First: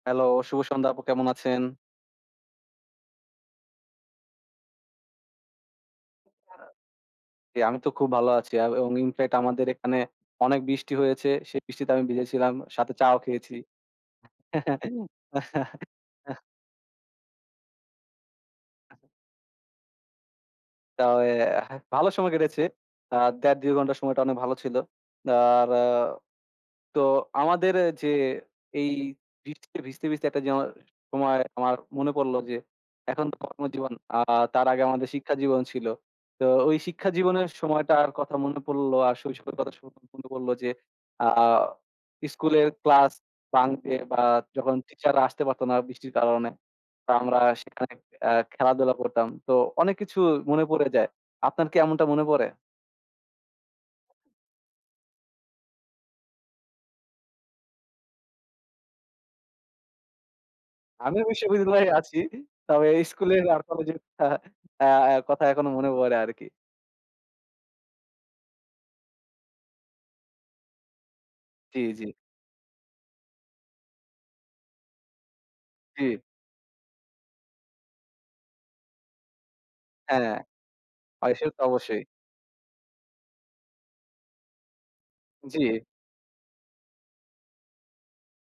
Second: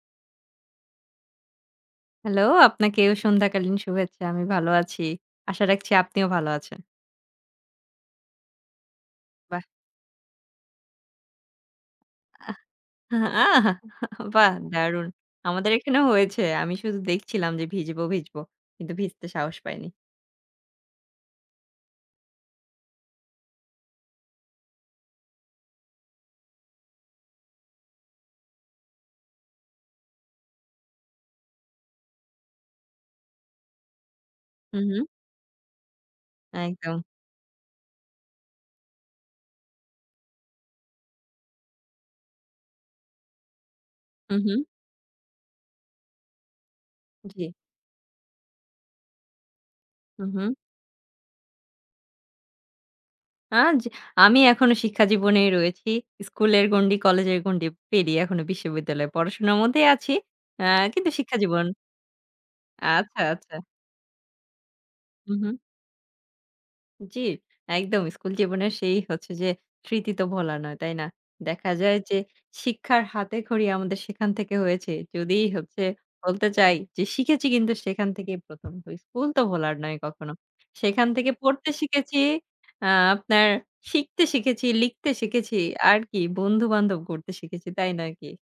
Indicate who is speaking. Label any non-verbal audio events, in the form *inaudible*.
Speaker 1: Hello, শুভ সন্ধ্যা আপু কেমন আছেন?
Speaker 2: Hello, আপনাকেও সন্ধ্যাকালীন শুভেচ্ছা। আমি ভালো আছি। আশা রাখছি আপনিও
Speaker 1: আও
Speaker 2: ভালো আছেন।
Speaker 1: জি আমি তো খুব ভালো আছি আ এবং in fact
Speaker 2: বাহ!
Speaker 1: আমাদের এখানে অনেক বৃষ্টি হয়েছে। সে বৃষ্টিতে আমি ভিজে
Speaker 2: অ্যা
Speaker 1: ছিলাম, সাথে চাও
Speaker 2: হ্যাঁ।
Speaker 1: খেয়েছি।
Speaker 2: আহাহা! *chuckles* বাহ! দারুন। আমাদের এখানেও
Speaker 1: *laughs*
Speaker 2: হয়েছে। আমি শুধু দেখছিলাম যে ভিজবো, ভিজবো। কিন্তু ভিজতে সাহস পাইনি।
Speaker 1: তবে ভালো সময় কেটেছে। আ ১.৫-২ ঘণ্টা সময়টা অনেক ভালো ছিল। আর তো আমাদের এ যে এই বৃষ্টিতে ভিজতে, ভিজতে একটা যেময় সময়ে আমার মনে পড়লো যে এখন তো কর্মজীবন, আ তার আগে
Speaker 2: হুম, হুম।
Speaker 1: আমাদের শিক্ষাজীবন ছিল। তো ওই
Speaker 2: একদম।
Speaker 1: শিক্ষাজীবনের সময়টার কথা মনে পড়লো আর শৈশবের কথা *unintelligible* মনে পড়লো যে আ স্কুলের ক্লাস bunk দিয়ে বা
Speaker 2: হুম, হুম।
Speaker 1: যখন টিচাররা আসতে পারত না বৃষ্টির কারণে, তা আমরা
Speaker 2: জি।
Speaker 1: সেখানে অ্যা খেলাধুলা করতাম। তো অনেক কিছু
Speaker 2: হুম, হুম।
Speaker 1: মনে পড়ে যায়। আপনার কি এমনটা মনে পড়ে?
Speaker 2: আজ আমি এখনো শিক্ষাজীবনেই রয়েছি। স্কুলের গন্ডি, কলেজের গন্ডি পেরিয়ে এখনো বিশ্ববিদ্যালয়ে পড়াশোনা মধ্যেই আছি। অ্যা কিন্তু
Speaker 1: আমিও
Speaker 2: শিক্ষাজীবন
Speaker 1: বিশ্ববিদ্যালয়েই আছি। তবে
Speaker 2: আচ্ছা,
Speaker 1: স্কুলের আর
Speaker 2: আচ্ছা।
Speaker 1: কলেজের থা আ
Speaker 2: হুম,
Speaker 1: কথা
Speaker 2: হুম।
Speaker 1: এখনও মনে পড়ে আরকি।
Speaker 2: জি, একদম। স্কুল জীবনের সেই হচ্ছে যে স্মৃতি তো ভোলার নয়, তাই না? দেখা
Speaker 1: জি,
Speaker 2: যায়
Speaker 1: জি।
Speaker 2: যে শিক্ষার হাতেখড়ি আমাদের সেখান থেকে হয়েছে। যদি হচ্ছে
Speaker 1: জি।
Speaker 2: বলতে চাই যে শিখেছি কিন্তু সেখান থেকেই ১ম। তো স্কুল তো ভোলার নয়
Speaker 1: হ্যাঁ।
Speaker 2: কখনো। সেইখান থেকে
Speaker 1: হয় সে তো
Speaker 2: পড়তে
Speaker 1: অবশ্যই।
Speaker 2: শিখেছি, আ আপনার শিখতে শিখেছি, লিখতে শিখেছি।
Speaker 1: জি।
Speaker 2: আরকি বন্ধু-বান্ধব গড়তে শিখেছি, তাই নয় কি?